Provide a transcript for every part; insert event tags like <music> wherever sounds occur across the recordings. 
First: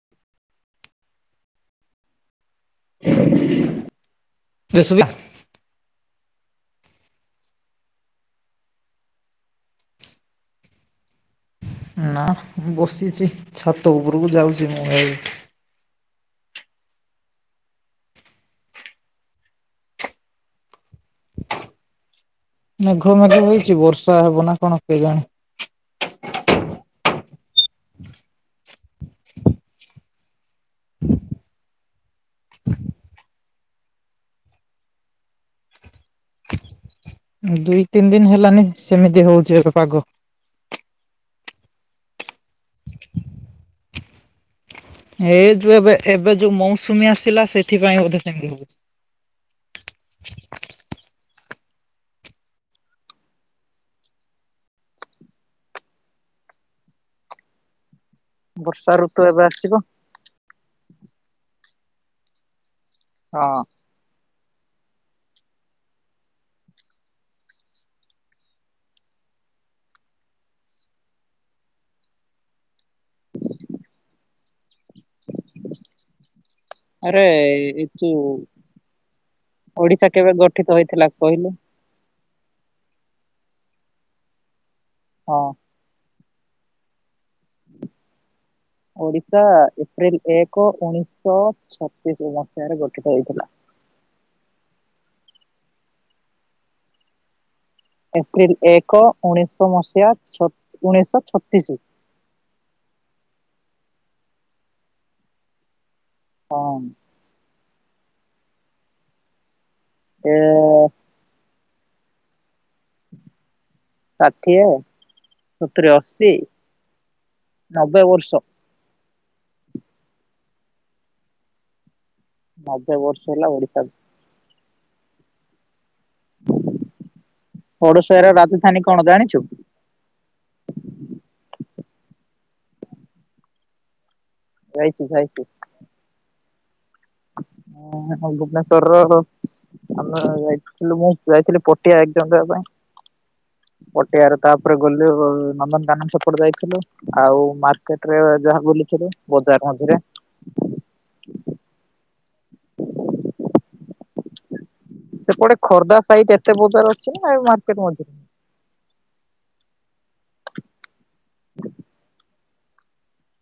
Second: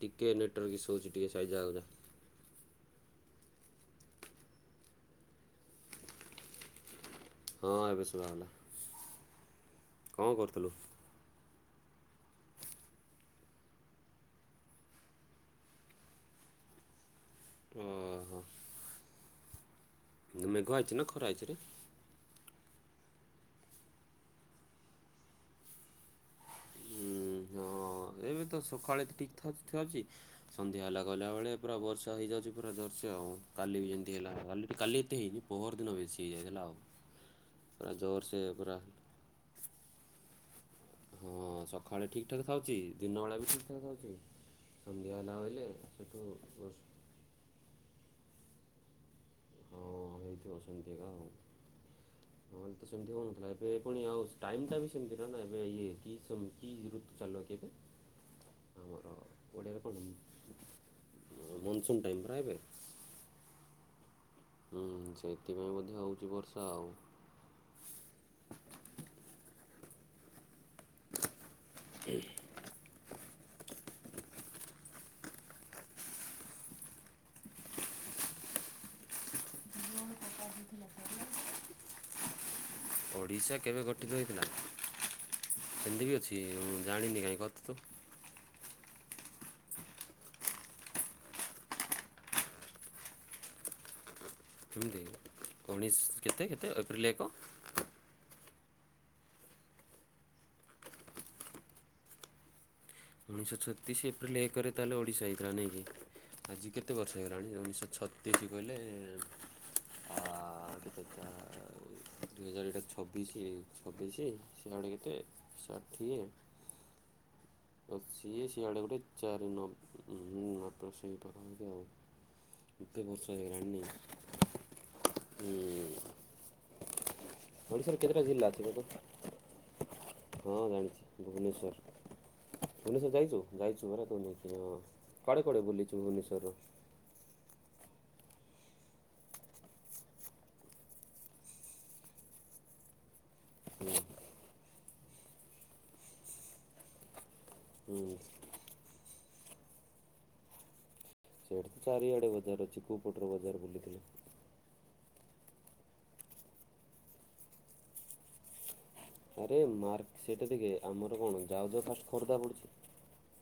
ଟିକେ network issue ହଉଛି ଟିକେ ସାଇଜ ଜାଗା କୁ ଜା। <unintelligible> ଏବେ ଶୁଭିଲା। ହଁ ଏବେ ଶୁଭାଗଲା। କଣ କରୁଥିଲୁ? ନା ବସିଛି ଛାତ ଉପରକୁ ଯାଉଛି ମୁଁ ଏବେ। ଓହ। ମେଘୁଆ ଅଛି ନା ଖରା ହେଇଛି ରେ। ମେଘ ମେଘ ହଇଛି ବର୍ଷା ହେବ ନା କଣ କେ ଜାଣେ। ଉଁ, ହଁ ଏବେ ତ ସକାଳେ ଠିକ୍ ଥାଉଛି ଥାଉଛି ସନ୍ଧ୍ୟା ହେଲା ଗଲାବେଳେ ପୁରା ବର୍ଷା ହେଇଯାଉଛି ପୁରା ଜୋରସେ ଆଉ କାଲି ବି ଏମତି ହେଲା କାଲିଠୁ କାଲି ଏତେ ହେଇନି। ପହରଦିନ ବେଶି ହେଇଯାଇଥିଲା ଆଉ। ଦୁଇ ପୁରା ତିନି ଦିନ ଜୋରସେ ହେଲାଣି ପୁରା ସେମିତି ହେଉଛି ଏବେ ପାଗ। ହଁ ସକାଳେ ଠିକ୍। ଠିକ୍ ଠାକ୍ ଥାଉଛି ଦିନ ବେଳା ବି ଠିକ୍ ଠାକ୍ ଥାଉଛି ସନ୍ଧ୍ୟା ହେଲା ବୋଲେ ସେଠୁ ବର୍ଷା ତୁମେ ଆସିଲା <unintelligible> ଥିପାଇଁ ବୋଧେ ସେମିତି ହେଉଛି। ହଁ ହଁ ହେଇଥିବ ସେମିତି ଏକା ଆଉ। <inaudible> ନ ହେଲେ ତ ସେମିତି ହେଉ ନ ଥିଲା ଏବେ ପୁଣି ଆଉ ଟାଇମ ଟା ବି ସେମିତି ଟା ନା ଏବେ ୟେ କି ସମୟ କି ଋତୁ ଚାଲିବ କି ଏବେ? <inaudible> ବର୍ଷା ଆମର ଋତୁ ଏବେ ଆସିବ ଓଡ଼ିଆ ରେ କଣ ମୁନସୁନ ଟାଇମ ପରା ଏବେ। ହଁ ହଁ ସେଇଥିପାଇଁ ବୋଧେ ହେଉଛି ବର୍ଷା ଆଉ। <unintelligible> <inaudible> ଆରେ ରିତୁ ଓଡ଼ିଶା କେବେ ଗଠିତ ହୋଇଥିଲା କହିଲୁ? ଓଡିଶା କେବେ ଗଠିତ ହୋଇଥିଲା? ହଁ। ଏମତି ବି ଅଛି ମୁଁ ଜାଣିନି କାଇଁ କହ ତୁ ତ। ଓଡିଶା ଏପ୍ରିଲ ଏକ ଉଣେଇଶ ଛତିଶି ମସିହାରେ ଗଠିତ ହୋଇ ଥିଲା। ଏମିତି ଉଣେଇଶ କେତେ କେତେ ଏପ୍ରିଲ ଏକ। ଏପ୍ରିଲ ଏକ ଉଣେଇଶ ମସିହା ଛତି ଉଣେଇଶ ଛତିଶି। ଉଣେଇଶ ଛତିଶି ଏପ୍ରିଲ ଏକ ରେ ତା ହେଲେ ଓଡ଼ିଶା ହୋଇ ଥିଲା ନାଇକି ହଁ ଆଜି କେତେ ବର୍ଷ ବର୍ଷ ହେଇଗଲାନି ଉଣେଇଶ ଛତିଶି କହିଲେ ଆ <unintelligible> <unintelligible> ଦୁଇ ହଜାର ଏଇଟା ଛବିଶି ହେଇଗଲା। ଛବିଶି ଷାଠିଏ ସିଆଡେ କେତେ ସତୁରି ଷାଠିଏ। ଅଶୀ ନବେ ବର୍ଷ ଅଶିଏ ସିଆଡେ ଗୋଟେ ଚାରି ନବେ ସେଇ ପାଖା ପାଖି ଆଉ। ନବେ କେତେ ବର୍ଷ ହେଲା ହେଇଗଲାନି ଓଡିଶା ନାଇ ହୁଁ। ଓଡ଼ିଶାରେ କେତେ ଟା ଓଡିଶାର ଜିଲ୍ଲା ଅଛି ରାଜଧାନୀ କୁହ ତ? କଣ ଜାଣିଛୁ? ହଁ ଜାଣିଛି ଭୁବନେଶ୍ୱର। ଭୁବନେଶ୍ୱର ଯାଇଛୁ ଯାଇଛୁ ପରା ତୁ ନାଇକି ହଁ ଯାଇଛି ଯାଇଛି କୁଆଡେ କୁଆଡେ ବୁଲିଛୁ ଭୁବନେଶ୍ୱର ର? ମୁଁ ଭୁବନେଶ୍ୱର ର। ଆମେ ଯାଇଥିଲୁ ମୁଁ ଯାଇଥିଲି ପଟିଆ ଏକଜାମ୍ ଦେବା ପାଇଁ ହୁଁ ପଟିଆ ରେ ତା ତା ପରେ ଗଲି ଆଉ ନନ୍ଦନ କାନନ ସେପଟେ ଯାଇଥିଲୁ। ଆଉ ମାର୍କେଟ ହୁଁ ରେ ଯାହା ବୁଲିଥିଲୁ ବଜାର ମଝିରେ। ସେଟି ତ ଚାରିଆଡେ ବଜାର ଅଛି କୋଉ ପଟର ବଜାର ବୁଲିଥିଲୁ। ସେପଟେ ଖୋର୍ଦ୍ଧା ସଇଟ ଏତେ ବଜାର ଅଛି ନା ଏ ମାର୍କେଟ ମଝିରେ? ଆରେ ମାର୍ ସେଟା ଦେଖେ ଆମର କଣ ଯାଉ ଯଉ ଫାଷ୍ଟ ଖୋର୍ଦ୍ଧା ପଡୁଛି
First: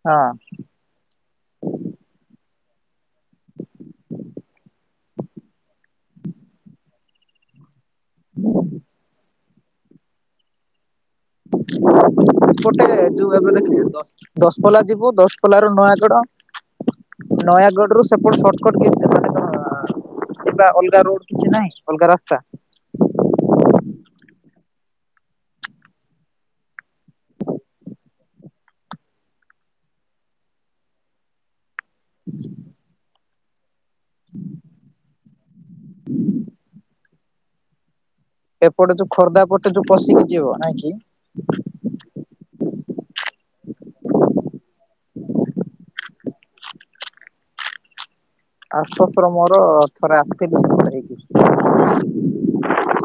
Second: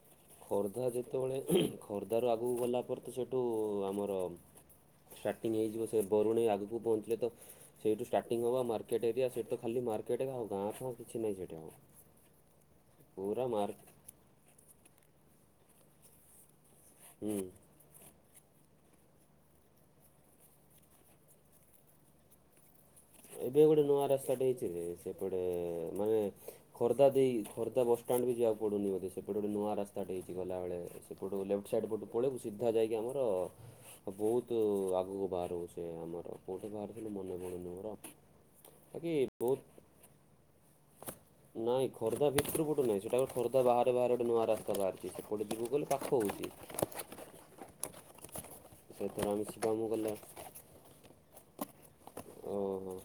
ହଁ ଖୋର୍ଦ୍ଧା ଯେତେବେଳେ ଉଃ ଖୋର୍ଦ୍ଧାରୁ ଆଗକୁ ଗଲା ପରେ ତ ସେଇଠୁ ଆମର ଷ୍ଟାର୍ଟିଂ ହେଇଯିବ ସେ ବରୁଣେଇ ଆଗକୁ ପହଞ୍ଚିଲେ ତ ସେଇଠୁ ଷ୍ଟାର୍ଟିଂ ହେବ ମାର୍କେଟ ଏରିଆ ସେଠୀ ତ ଖାଲି ମାର୍କେଟ ଆଉ ଗାଁ ଫା ଗୋଟେ ଯୋଉ ପୁରା ଏବେ ମାର୍କ ଦେଖ ଦ ଦଶପଲା ଯିବୁ ଦଶପଲା ରୁ ନୟାଗଡ ହୁଁ। ନୟାଗଡ ରୁ ସେପଟଟ ସଟ କଟ ମାନେ କଣ ଅଲଗା ରୋଡ କିଛି ନାହିଁ ଅଲଗା ରାସ୍ତା? ଏବେ ଗୋଟେ ନୂଆ ରାସ୍ତାଟେ ହେଇଛି ଯେ ସେପଟେ ମାନେ ଖୋର୍ଦ୍ଧା ଦେଇ ଖୋର୍ଦ୍ଧା ବସଷ୍ଟଣ୍ଡ ବି ଯିବାକୁ ପଡୁନି ବୋଧେ ସେପଟେ ଗୋଟେ ନୂଆ ରାସ୍ତାଟେ ହେଇଛି ଗଲାବେଳେ। ସେପଟୁ ଲେଫ୍ଟ ସାଇଟ ପଟୁ ପଳେଇବୁ ସିଧା ଯାଇକି ଆମର ବହୁତ ଆଗକୁ ବାହାରିବୁ। ଏ ଆମର କୋଉଠି ବାହାରିଥିଲୁ ମନେ ପଡୁନି ମୋର। ଏପଟେ ଯୋଉ ବାକି ଖୋର୍ଦ୍ଧା ବହୁତ ପଟେ ଯୋଉ ପଶିକି ଯିବ ନାଇଁ କି? ନାଇଁ ଖୋର୍ଦ୍ଧା ଭିତରୁ ପଟୁ ନାଇଁ ସେଟା ଖୋର୍ଦ୍ଧା ବାହାରେ ବାହାରେ ନୂଆ ରାସ୍ତା ବାହାରିଛି ସେପଟୁ ଯିବକୁ ଗଲେ ପାଖ ହଉଛି। <inaudible> ଆଶୁ ତୋଷ ସେଥର ର ମୋର ଥରେ ଆସିଥିଲୁ ସେପଟେ ହେଇକି। ଉଁ ହୁଁ କଣ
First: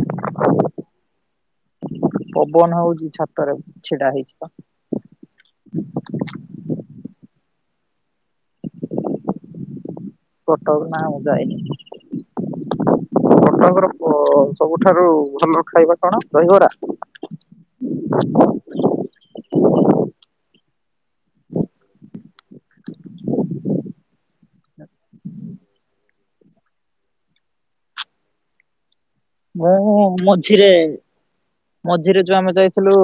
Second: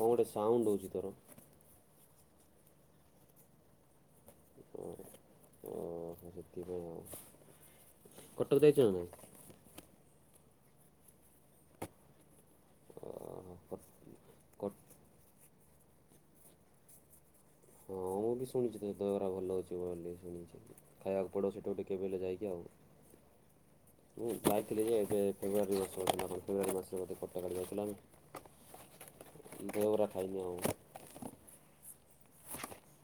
ଗୋଟେ ସାଉଣ୍ଡୁ ହଉଛି ତୋର? ପବନ ହଉଛି ଛାତରେ ଛିଡା ହେଇଛି ପା। ଉଁ ହୁଁ ଓହୋ ସେଥିପାଇଁ ଆଉ କଟକ ଯାଇଛ ନା ନାଇଁ? କଟକ ନା ମୁଁ ଯାଇନି। ଆପଣଙ୍କର କ ସବୁଠାରୁ ଭଲ ଖାଇବା କଣ ରହିବରା? ହଁ ମୁଁ ବି ଶୁଣିଛି। ସେ ଦଗରା ଭଲ ହେଉଛି ବୋଲି ଶୁଣିଛି ଖାଇବାକୁ ପଡ଼ିବ ସେଠୁ ଟିକ କେବେ ହେଲେ ଯାଇକି ଆଉ। ମୁଁ ଯାଇଥିଲି ଯେ ଏବେ ଫେବୃୟାରୀ ମାସ ନା କଣ ଫେବୃୟାରୀ ମାସରେ ବୋଧେ କଟାଗାଡି ଯାଉଥିଲା ଆମେ। ଦହି ମୁଁ ବରା ଖାଇ ନିି ମଝିରେ ଆମେ‌। ମଝିରେ ଯୋଉ ଆମେ ଯାଇଥିଲୁ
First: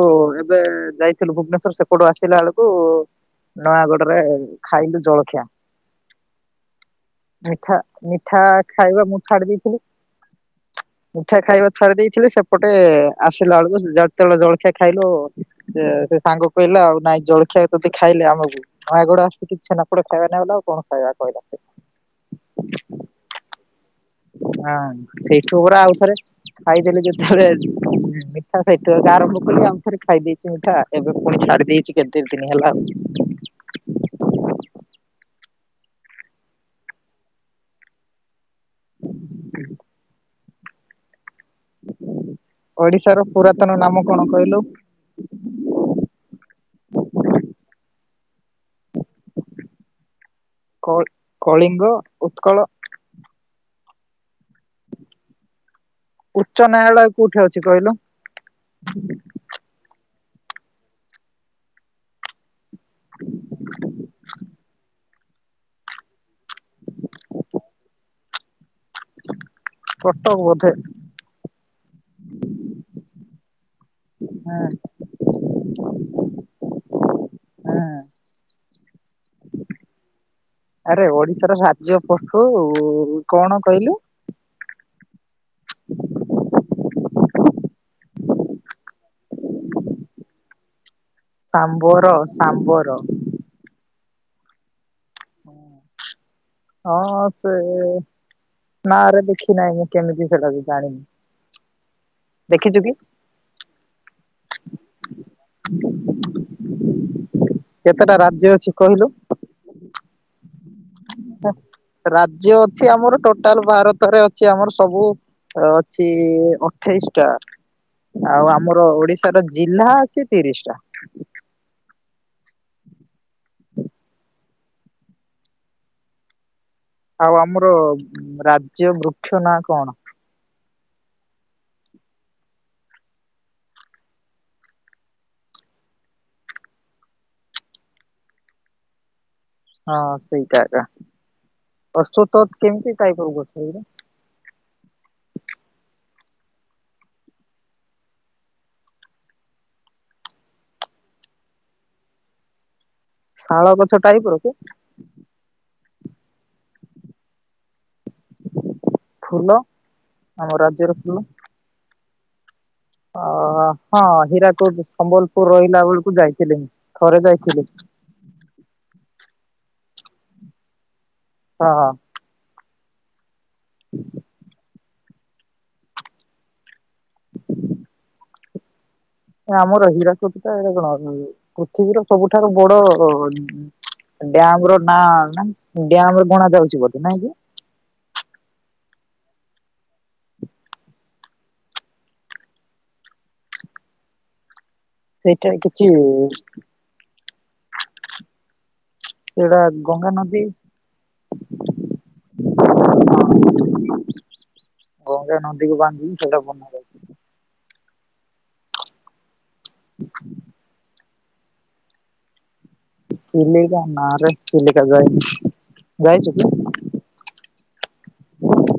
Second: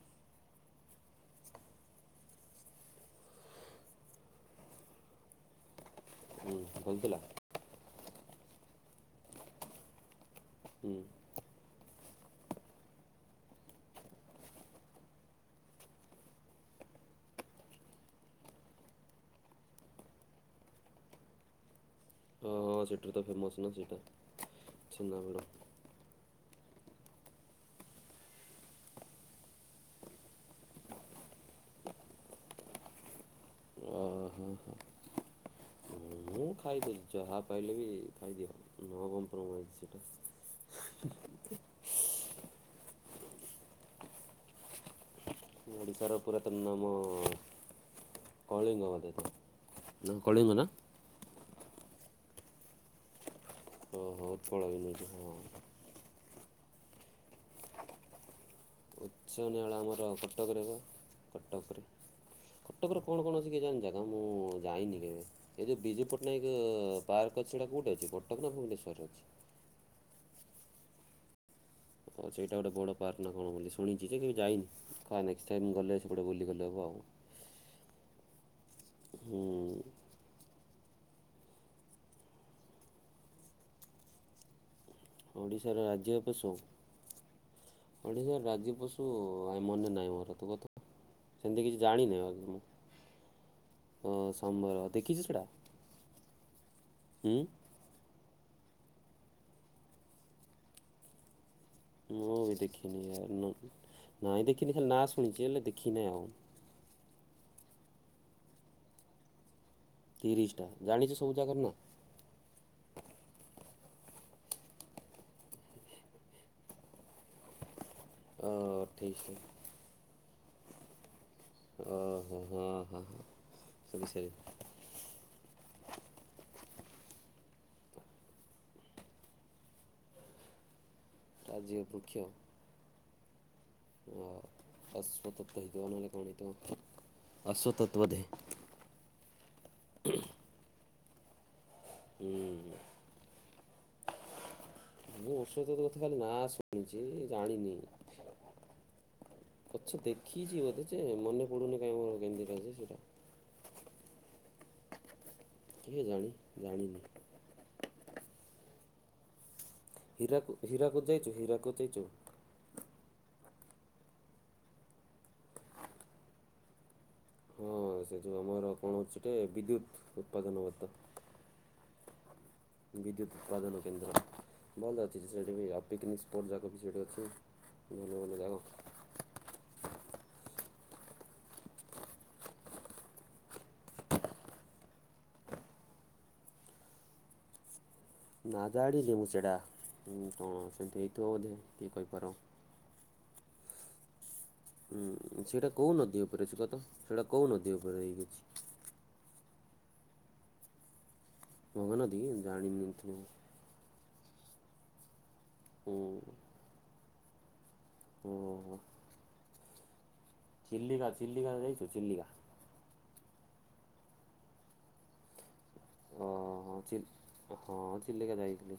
ଏବେ ଯାଇଥିଲୁ ଭୁବନେଶ୍ଵର ସେପଟୁ ଆସିଲା ବେଳକୁ ନୟାଗଡରେ ଖାଇଲୁ ଜଳଖିଆ। ହୁଁ ହେଇଥିଲା? ମିଠା ମିଠା ଖାଇବା ମୁଁ ଛାଡି ଦେଇଥିଲି। ହୁଁ। ମିଠା ଖାଇଆ ଛାଡି ଦେଇଥିଲି ସେପଟେ ଆସିଲା ବେଳକୁ ଯେତେବେଳେ ଜଳଖିଆ ଖାଇଲୁ ସେ ସାଙ୍ଗ କହିଲା ଆଉ ନାଇଁ ଜଳଖିଆ ତୋତେ ଖାଇଲେ ଆମକୁ। ନୟାଗଡ଼ ଆସିକି ଛେନା ପୋଡ ଖାଇବା ନାଇଁ ବୋଇଲେ ଆଉ କଣ ଖାଇବା କହିଲ? ହଁ ସେଠୁତ ଫେମସ ନା ସେଇଟା। ନା ନା ଛେନାପୋଡ଼ ସେଇଠୁ ପୁରା ଆଉ ଥରେ ଖାଇଦେଲେ ଯେତେବେଳେ ମିଠା ହେଇଥିବ ଆରମ୍ଭ କଲି ଆଉଥରେ ଖାଇ ଦେଇଛି ମିଠା। ଏବେ ପୁଣି ଛାଡି ଦେଇଛି କେତେ ଦି ଦିନ ହେଲା ଆଉ। ଓହୋ ହଁ। ମୁଁ ଖାଇଦେଲି ଚାହା ପାଇଲେ ବି ଖାଇଦିଅ ନୋ କମ୍ପ୍ରୋମାଇଜ୍ ସେଇଟା। ଓଡିଶାର ପୁରାତନ ନାମ କଣ କହିଲୁ? ଓଡ଼ିଶାର ପୁରାତନ ନାମ କଳିଙ୍ଗ ବୋଧେ ହେଇଥିବ ନା କଳିଙ୍ଗ ନା? କ କଳିଙ୍ଗ ଉତ୍କଳ। ହଁ ହଁ ଉତ୍କଳ ହେଇଯାଇଛି ହଁ। ଉଚ୍ଚ ନ୍ୟାୟାଳୟ କୋଉଠି ଅଛି କହିଲୁ? ଉଚ୍ଚ ନ୍ୟାୟାଳୟ ଆମର କଟକ ରେ ବା କଟକରେ। କଟକରେ କଣ କୌଣସି କିଜାଣି ଜାଗା ମୁଁ ଯାଇନି କେବେ। ଏ ଯୋଉ ବିଜୁ ପଟ୍ଟନାୟକ ପାର୍କ ଅଛି ସେଇଟା କେଉଁଠି ଅଛି କଟକ ନା ଭୁବନେଶ୍ୱରରେ ଅଛି? କଟକ ବୋଧେ। ଆଉ ସେଇଟା ଗୋଟେ ବଡ଼ ପାର୍କ ନା କଣ ବୋଲି ଶୁଣିଚି ଯେ କେବେ ହଁ ଯାଇନି। ହଁ ନେକ୍ସଟ ଟାଇମ୍ ଗଲେ ସେପଟେ ବୁଲିଗଲେ ହେବ ଆଉ। ହଁ ହୁଁ। ଆରେ ଓଡିଶାର ରାଜ୍ୟ ପଶୁ କଣ କହିଲୁ? ଓଡ଼ିଶାର ରାଜ୍ୟ ପଶୁ ଓଡ଼ିଶା ରାଜ୍ୟ ପଶୁ ଆ ମନେ ନାହିଁ ମୋର ତୁ ମୋତେ ସେମିତି କିଛି ସାମ୍ବର ଜାଣିନି ଆ ମୁଁ ସାମ୍ବର ହଁ ସମ୍ଭୟ ଦେଖିଛୁ ସେଟା। ହଁ ହଁ ସେ ନାରେ ଦେଖି ନାହିଁ ମୁଁ କେମିତି ସେଟାବି ଜାଣିନି। ମୁଁ ବି ଦେଖିଛୁ କି ଦେଖିନି ଆ ନାଇଁ ଦେଖିନି ଖାଲି ନାଁ ଶୁଣିଚି ହେଲେ ଦେଖିନାହିଁ ଆଉ। କେତେଟା ରାଜ୍ୟ ଅଛି କହିଲୁ। ତିରିଶଟା ଜାଣିଛୁ ସବୁ ଜାଗାର ନାଁ। ରାଜ୍ୟ ଅଛି ଆମର ଟୋଟାଲ ଭାରତରେ ଅଛି ଆମର ସବୁ ଅଛି ଅଠେଇଶି ଟା ଅ, ଆଉ ଆମର ଓଡିଶାର ଅଠେଇଶଟା ଜି ନା ଅଛି ତିରିଶି ଟା। ଓହୋ ହ ହଁ ହଁ ସବୁ ସେ ଆଉ ଆମର ରାଜ୍ୟ ବୃକ୍ଷ ନାଁ କଣ। ରାଜ୍ୟ ବୃକ୍ଷ। ଅ ଅଶ୍ୟତତ ହେଇଥିବ ନହେଲେ କଣ ହେଇଥିବ ଅଶ୍ୟତତ ବୋଧେ। ହଁ ସେଇଟା ଆକା ଅଶ୍ୟତତ ହୁଁ, କେମିତି କାଇ କୋଉ ଗଛକିରେ। ମୁଁ ଔଷତ ଦଉଚି ନାଶୁଣିଚି ଜାଣିନି। ଆଛା ଦେଖିଛି ବୋଧେ ଯେ ମନେ ପଡ଼ୁନି କାଇକି ମୋର କେମିତିକା ଯେ ସେଇଟା। ଶାଳ ଗଛ ଟାଇପ୍ ର କି। କିଏ ଜାଣି ଜାଣିନି। ଫୁଲ ଆମ ହୀରାକୁ ରାଜ୍ୟର ହୀରାକୁଦ ଫୁଲ। ଯାଇଚୁ ହୀରାକୁଦ ଯାଇଚୁ। ଅ ହଁ ହୀରାକୁଟ ସମ୍ବଲପୁର ରହିଲା ବେଳକୁ ଯାଇଥିଲି ଥରେ ଯାଇଥିଲି। ହଁ ସେ ଯେଉଁ ଆମର କଣ ଅଛିଟେ ବିଦ୍ୟୁତ୍ ଉତ୍ପାଦନବତ। ହଁ ହଁ। ବିଦ୍ୟୁତ ଉତ୍ପାଦନକେନ୍ଦ୍ର। ଭଲ ଅଛି ସେଇଠି ବି ପିକ୍ନିକ୍ ସ୍ପଟ୍ ଯାଗା ବି ସେଇଠି ଅଛି ଭଲ ଭଲ ଯାଗା ଆମର ହୀରାକୁଦଟା ଏଇଟା କଣ ପୃଥିବୀର ସବୁଠାରୁ ବଡ଼ ଡ଼୍ୟାମର ନା ଡ୍ୟାମରେ ଗଣା ଯାଉଛି ବଧେ ନାଇଁ କି। ନା ଜାଣିନି ମୁଁ ସେଇଟା କଣ ସେମିତି ହେଇଥିବ ବୋଧେ କିଏ କହିପାର। ଉଁ ସେଇଟା କୋଉ ନଦୀ ଉପରେ ଅଛି କତ ସେଇଟା କୋଉ ନଦୀ ଉପରେ ହେଇକିଅଛି। ସେଟା ଗଙ୍ଗା ନଦୀ। ଗଙ୍ଗା ନଦୀ ଜାଣି ନଥିନି ମୁ। ଗଙ୍ଗା ନଦୀକୁ ହୁଁ ବାନ୍ଧିକି ସେଇଟା ବନାଯାଏ। ଓହୋ। <inaudible> ଚିଲିକା ଚିଲିକା ଯାଇଚୁ ଚିଲିକା। ଚିଲିକା ନାରେ ଚିଲିକା ଯାଇନି ଯାଇଛୁ କି? ହଁ ଚି ହଁ ଚିଲିକା ଯାଇଥିଲି।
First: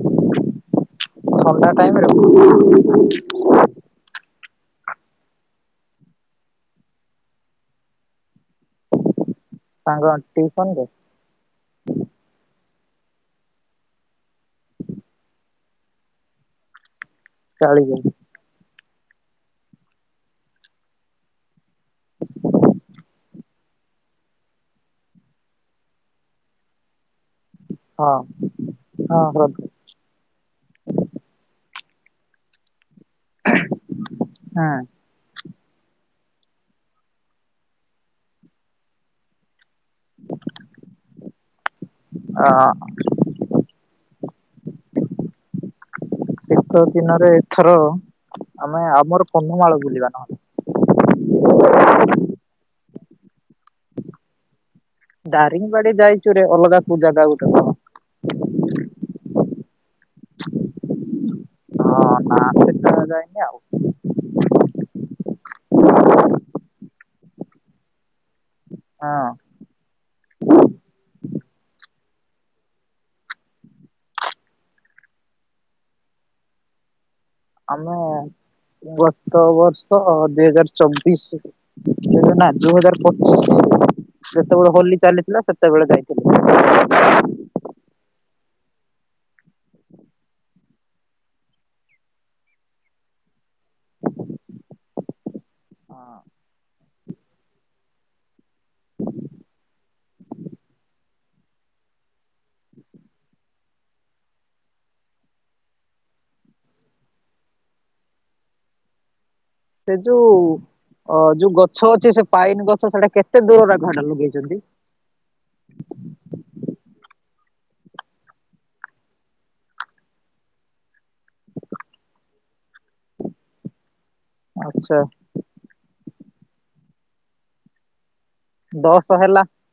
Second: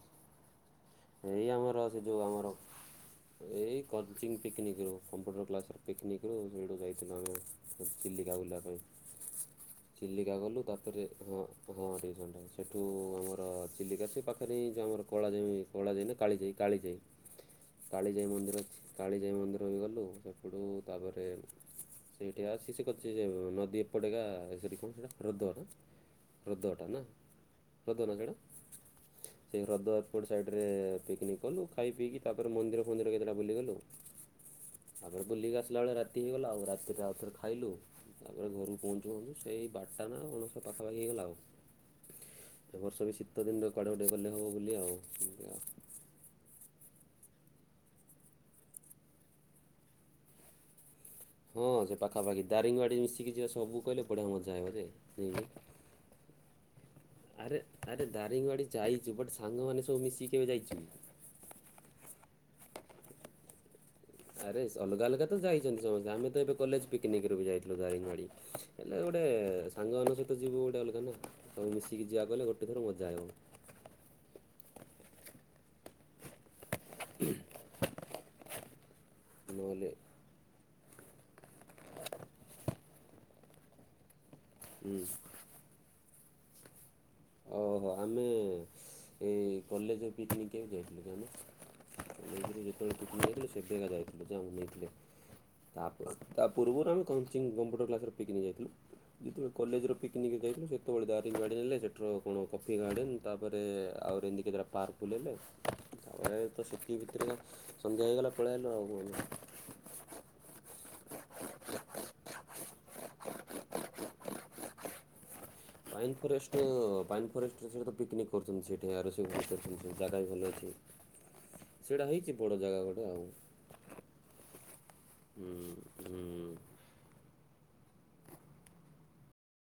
ଏଇ ଥଣ୍ଡା ଆମର ଟାଇମ ସେ ରେ ଯୋଉ ଆମର ଏଇ କଚିଂ ପିକନିକରୁ କମ୍ପ୍ୟୁଟର କ୍ଲାସ୍ର ପିକନିକ୍ ରୁ ସେଇଠୁ ଯାଇଥିଲୁ ଆମେ ଚିଲିକା ବୁଲିବାପାଇଁ। <inaudible> ଚିଲିକା ଗଲୁ ଟିଉସନ ରେ ତାପରେ ହଁ ହଁ ଟିସନ୍ ଟାଇମ୍ ଅଛି। ସେଠୁ ଆମର ଚିଲିକାଶି ପାଖରେ ହିଁ ଆମର କଳା ଯାଇ କଳା ଯାଇନା କାଳିଜାଇ କାଳିଜାଇ କାଳିଜାଇ ମନ୍ଦିର ଅଛି କାଳିଜାଇ ମନ୍ଦିର ବି ଗଲୁ ସେପଟୁ ତାପରେ ସେଇଠି ଆସି ସେ କଛି ନଦୀ ଏପଟେକା ସେଇଠି କଣ ସେଇଟା ହ୍ରଦବ ନା। ହ୍ରଦଟା ନା ହ୍ରଦ ହଁ ନା ସେଇଟା ହଁ ସେଇ ହ୍ରଦ ଆ ଗୋଟ ସାଇଟ ପିକ୍ନିକ୍ କଲୁ ଖାଇ ପିଇକି ତାପରେ ମନ୍ଦିର ଫନ୍ଦିର କେତେଟା ବୁଲିଗଲୁ। ହଁ ଆପରେ ବୁଲିକି ଆସିଲା ବେଳେ ରାତି ହେଇଗଲା ଆଉ ରାତିରେ ଆଉଥରେ ଖାଇଲୁ। ତାପରେ ଘରକୁ ପହଞ୍ଚୁୁନ୍ତୁ ସେଇ ବାରଟା ନା ମଣଷ ପାଖାପାଖି ହେଇଗଲା ଆଉ। ଏ ବର୍ଷ ବି ଶୀତ ଦିନରେ କୁଆଡେ ଗୁଟେ ଗଲେ ହବ ବୁଲି ଆଉ ଆଉ। ଶୀତ ଦିନରେ ଏଥର ଆମେ ଆମର କନ୍ଧମାଳ ବୁଲିବା ନହଲେ। ହଁ ସେ ପାଖାପାଖି ଦାରିଙ୍ଗବାଡ଼ି ମିଶିକି ଯିବା ସବୁ କହିଲେ ବଡ଼ିଆ ମଜା ଆଇବ ଯେ ନାଇଁ କି? ଦାରିଙ୍ଗ ବାଡି ଯାଇଛୁ ରେ ଅଲଗା ଜାଗା ଗୋଟେ ଆରେ କହ। ଆରେ ଦାରିଙ୍ଗବାଡି ଯାଇଛୁ ବଟ ସାଙ୍ଗମାନେ ସବୁ ମିଶିକି କେବେ ଯାଇଛ। ହଁ ସେଟା ଯାଇନି ଆଉ। ଆରେ ଅଲଗା ଅଲଗା ତ ଯାଇଛନ୍ତି ସମସ୍ତେ ଆମେ ତ ଏବେ କଲେଜ ପିକନିକ ର ବି ଯାଇଥିଲୁ ଦାରିଙ୍ଗବାଡ଼ି। ହେଲେ ଗୋଟେ ହଁ ସାଙ୍ଗମାନଙ୍କ ସହିତ ଯିବୁ ଗୋଟେ ଅଲଗା ନା ତବୁ ମିଶିକି ଯିବାକୁ ଗଲେ ଗୋଟେ ଥର ମଜା ଆଇବ। ହୁଁ। ଆମ ଗତ ନହେଲେ ବର୍ଷ ଦୁଇ ହଜାର। ଚବିଶ ନା ଦୁଇ ହଜାର ପଚିଶ ଯେତେବେଳେ ହୋଲି ହୁଁ। ଚାଲିଥିଲା ସେ। ସେତବେଳେ ଯାଇଥିଲି। ଓହୋ ଆମେ ଏଇ କଲେଜ ପିକ୍ନିକ୍କୁ ରେ ଯାଇଥିଲୁ କିମେ। ନେଇଥିଲି ଯେତେବେଳେ ଟୁକୁ ଯାଇଥିଲେ ସେବେ ଜାଗା ଯାଇଥିଲଥିଲେ ଯା ନେଇଥିଲେ। ହଁ ତା ପୂର୍ବରୁ ଆମେ କୋମ୍ପୁଟର କ୍ଲାସ ରେ ଯାଇଥିଲୁ। ଯେତେବେଳେ କଲେଜର ପିକନିକ୍ ଯାଇଥିଲୁ ସେତେବେଳେ ଦାରିଙ୍ଗବାଡ଼ି ନେ ସେଠ କଣ କଫି ଗାର୍ଡ଼େନ୍ ତାପରେ ଆଉର ଏମିତି କେତା ପାର୍କ ବୁଲେଇଲେ। ତାପରେ ତ ସେତିକି ଭିତରେ ତ ସନ୍ଧ୍ୟା ହେଇଗଲା ପଳେଇଲୁ ଆଉ। ସେ ଯୋଉ ଅ ଯୋଉ ଗଛ ଅଛି ସେ ପାଇନ ଗଛ ସେଟା କେତେ ଦୂରରେ ଘଟା ଲଗେଇଛନ୍ତି। ପାଇନ ଫରେଷ୍ଟ ପାଇନ ଫରେଷ୍ଟ ସେ ତ ପିକନିକ୍ କରୁଛନ୍ତି ସେଠି ଆଛନ୍ତି ଜାଗା ବି ଭଲ ଅଛି। <inaudible> ସେଇଟା ହେଇଛି ବଡ଼ ଜାଗା ଗୋଟେ ଆଉ। ଆଛା। ହୁଁ ହୁଁ ହୁଁ। ଦଶ ହେଲା।